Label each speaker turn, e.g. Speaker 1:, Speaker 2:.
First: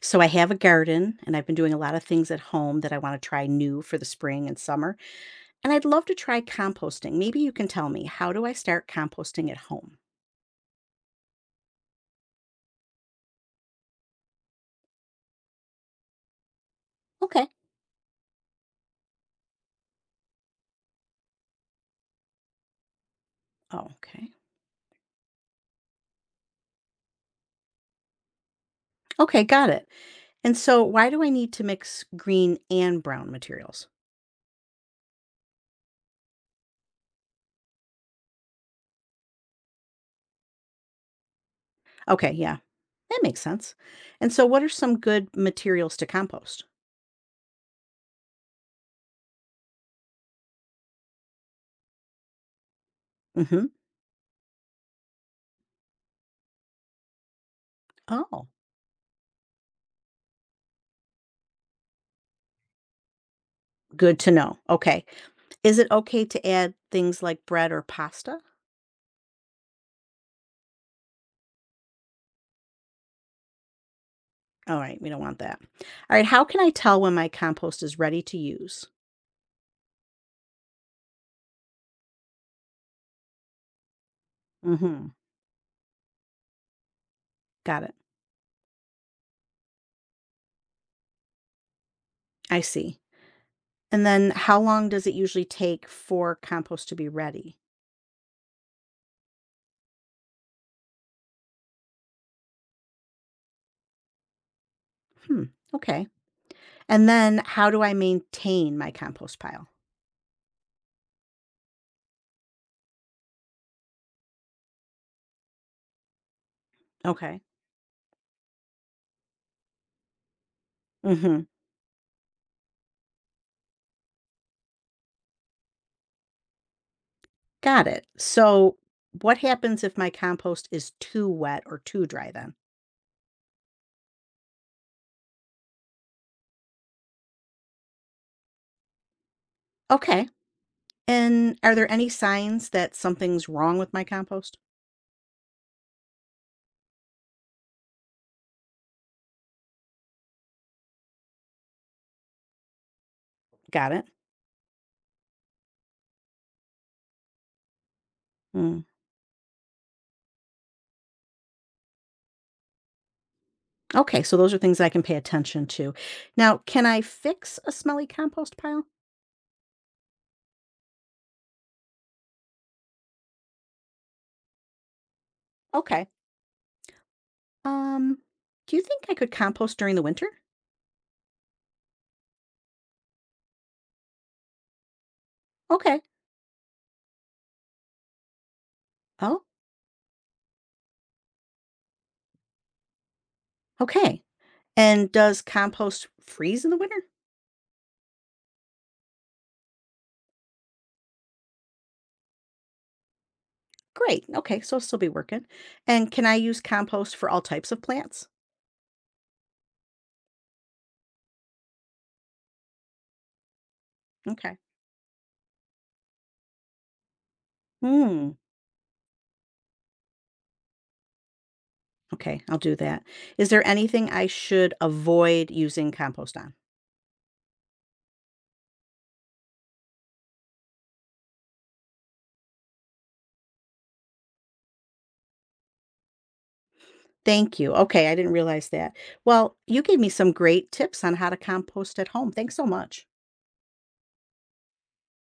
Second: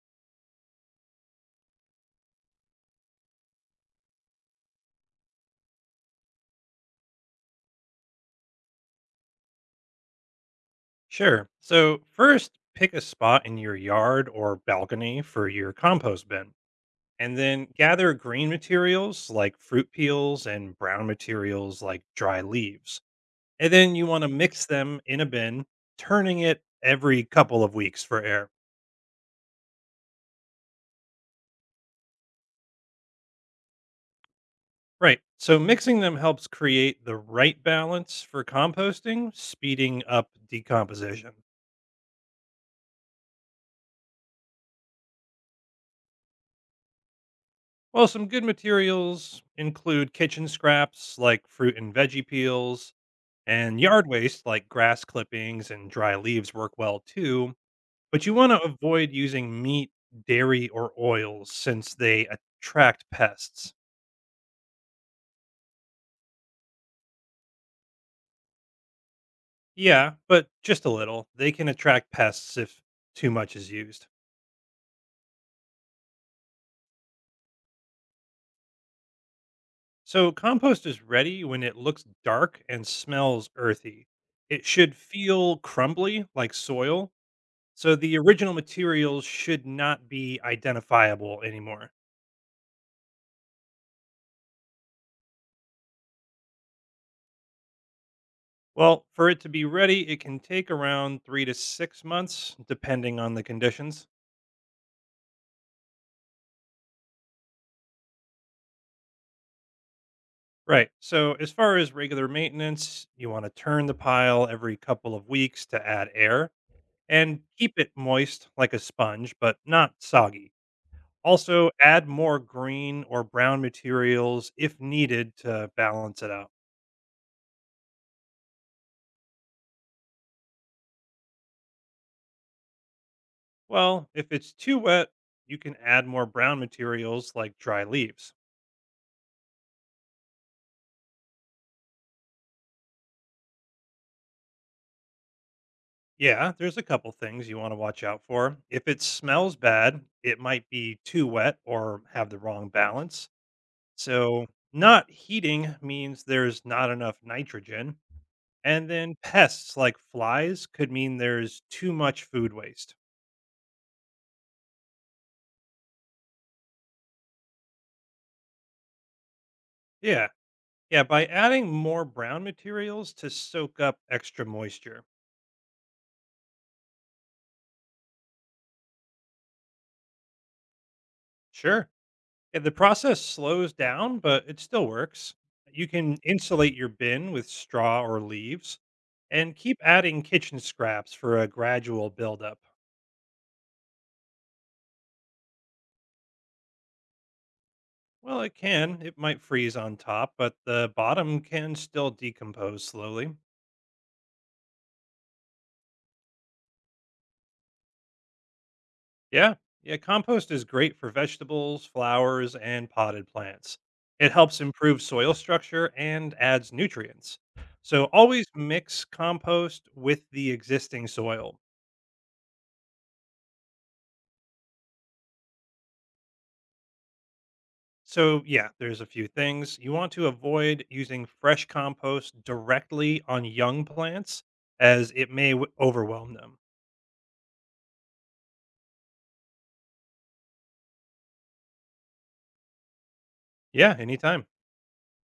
Speaker 1: So I have a garden and I've been doing a lot of things at home that I want to try new for the spring and summer. And I'd love to try composting. Maybe you can tell me, how do I start composting at home?
Speaker 2: Sure. So, first, pick a spot in your yard or balcony for your compost bin, and
Speaker 1: Okay.
Speaker 2: then gather green materials like fruit peels and brown materials like dry leaves. And
Speaker 1: Oh,
Speaker 2: then you want
Speaker 1: okay.
Speaker 2: to mix them in a bin, turning it every couple of weeks for air.
Speaker 1: Okay, got it. And so why do I need to mix green and brown materials?
Speaker 2: Right. So, mixing them helps create the right balance for composting, speeding up decomposition.
Speaker 1: Okay, yeah. That makes sense. And so what are some good materials to compost?
Speaker 2: Well, some good materials include kitchen scraps like fruit and veggie peels,
Speaker 1: Mhm.
Speaker 2: and yard waste like grass clippings and dry leaves work well too, but you
Speaker 1: Oh,
Speaker 2: want to avoid using meat, dairy, or oils since they attract pests.
Speaker 1: good to know. Okay. Is it okay to add things like bread or pasta?
Speaker 2: Yeah, but just a little. They can attract pests if too much is used.
Speaker 1: All right, we don't want that. All right, how can I tell when my compost is ready to use?
Speaker 2: So compost is ready when it looks dark and smells earthy. It should
Speaker 1: Hmm.
Speaker 2: feel crumbly like soil,
Speaker 1: Got it.
Speaker 2: so the original materials should not be identifiable anymore.
Speaker 1: I see. And then how long does it usually take for compost to be ready?
Speaker 2: Well, for it to be ready, it can take around 3 to 6 months, depending on the conditions.
Speaker 1: Hmm. Okay. And then how do I maintain my compost pile?
Speaker 2: Right. So, as far as regular maintenance, you want to turn the pile every couple of weeks to add air
Speaker 1: Okay.
Speaker 2: and keep it moist like a sponge, but not soggy.
Speaker 1: Hmm.
Speaker 2: Also, add more green or brown materials if needed to balance it out.
Speaker 1: Got it. So what happens if my compost is too wet or too dry then?
Speaker 2: Well, if it's too wet, you can add more brown materials like dry leaves.
Speaker 1: Okay. And are there any signs that something's wrong with my compost?
Speaker 2: Yeah, there's a couple things you want to watch out for. If it smells bad, it might be too wet or have the wrong balance.
Speaker 1: Got
Speaker 2: So, not heating means there's not enough nitrogen.
Speaker 1: it.
Speaker 2: And then pests like flies could mean there's too much food waste.
Speaker 1: Okay, so those are things I can pay attention to. Now, can I fix a smelly compost pile?
Speaker 2: Yeah. Yeah. By adding more brown materials to soak up extra moisture.
Speaker 1: Okay. Um, do you think I could compost during the winter?
Speaker 2: Sure. Yeah, the process slows down, but it still works. You
Speaker 1: Okay.
Speaker 2: can insulate your bin with straw or leaves
Speaker 1: Oh,
Speaker 2: and keep adding kitchen scraps for a gradual buildup.
Speaker 1: okay. And does compost freeze in the winter?
Speaker 2: Well, it can. It might freeze on top, but the bottom can still decompose slowly.
Speaker 1: Great. Okay, so it'll still be working. And can I use compost for all types of plants?
Speaker 2: Yeah. Yeah. Compost is great for vegetables, flowers, and potted plants. It
Speaker 1: Okay.
Speaker 2: helps improve soil structure and adds nutrients. So
Speaker 1: Hmm.
Speaker 2: always mix compost with the existing soil.
Speaker 1: Okay, I'll do that. Is there anything I should avoid using compost on?
Speaker 2: So, yeah, there's a few things. You want to avoid using fresh compost directly on young plants as it may overwhelm them.
Speaker 1: Thank you. Okay, I didn't realize that. Well, you gave me some great tips on how to compost at home. Thanks so much.
Speaker 2: Yeah, anytime.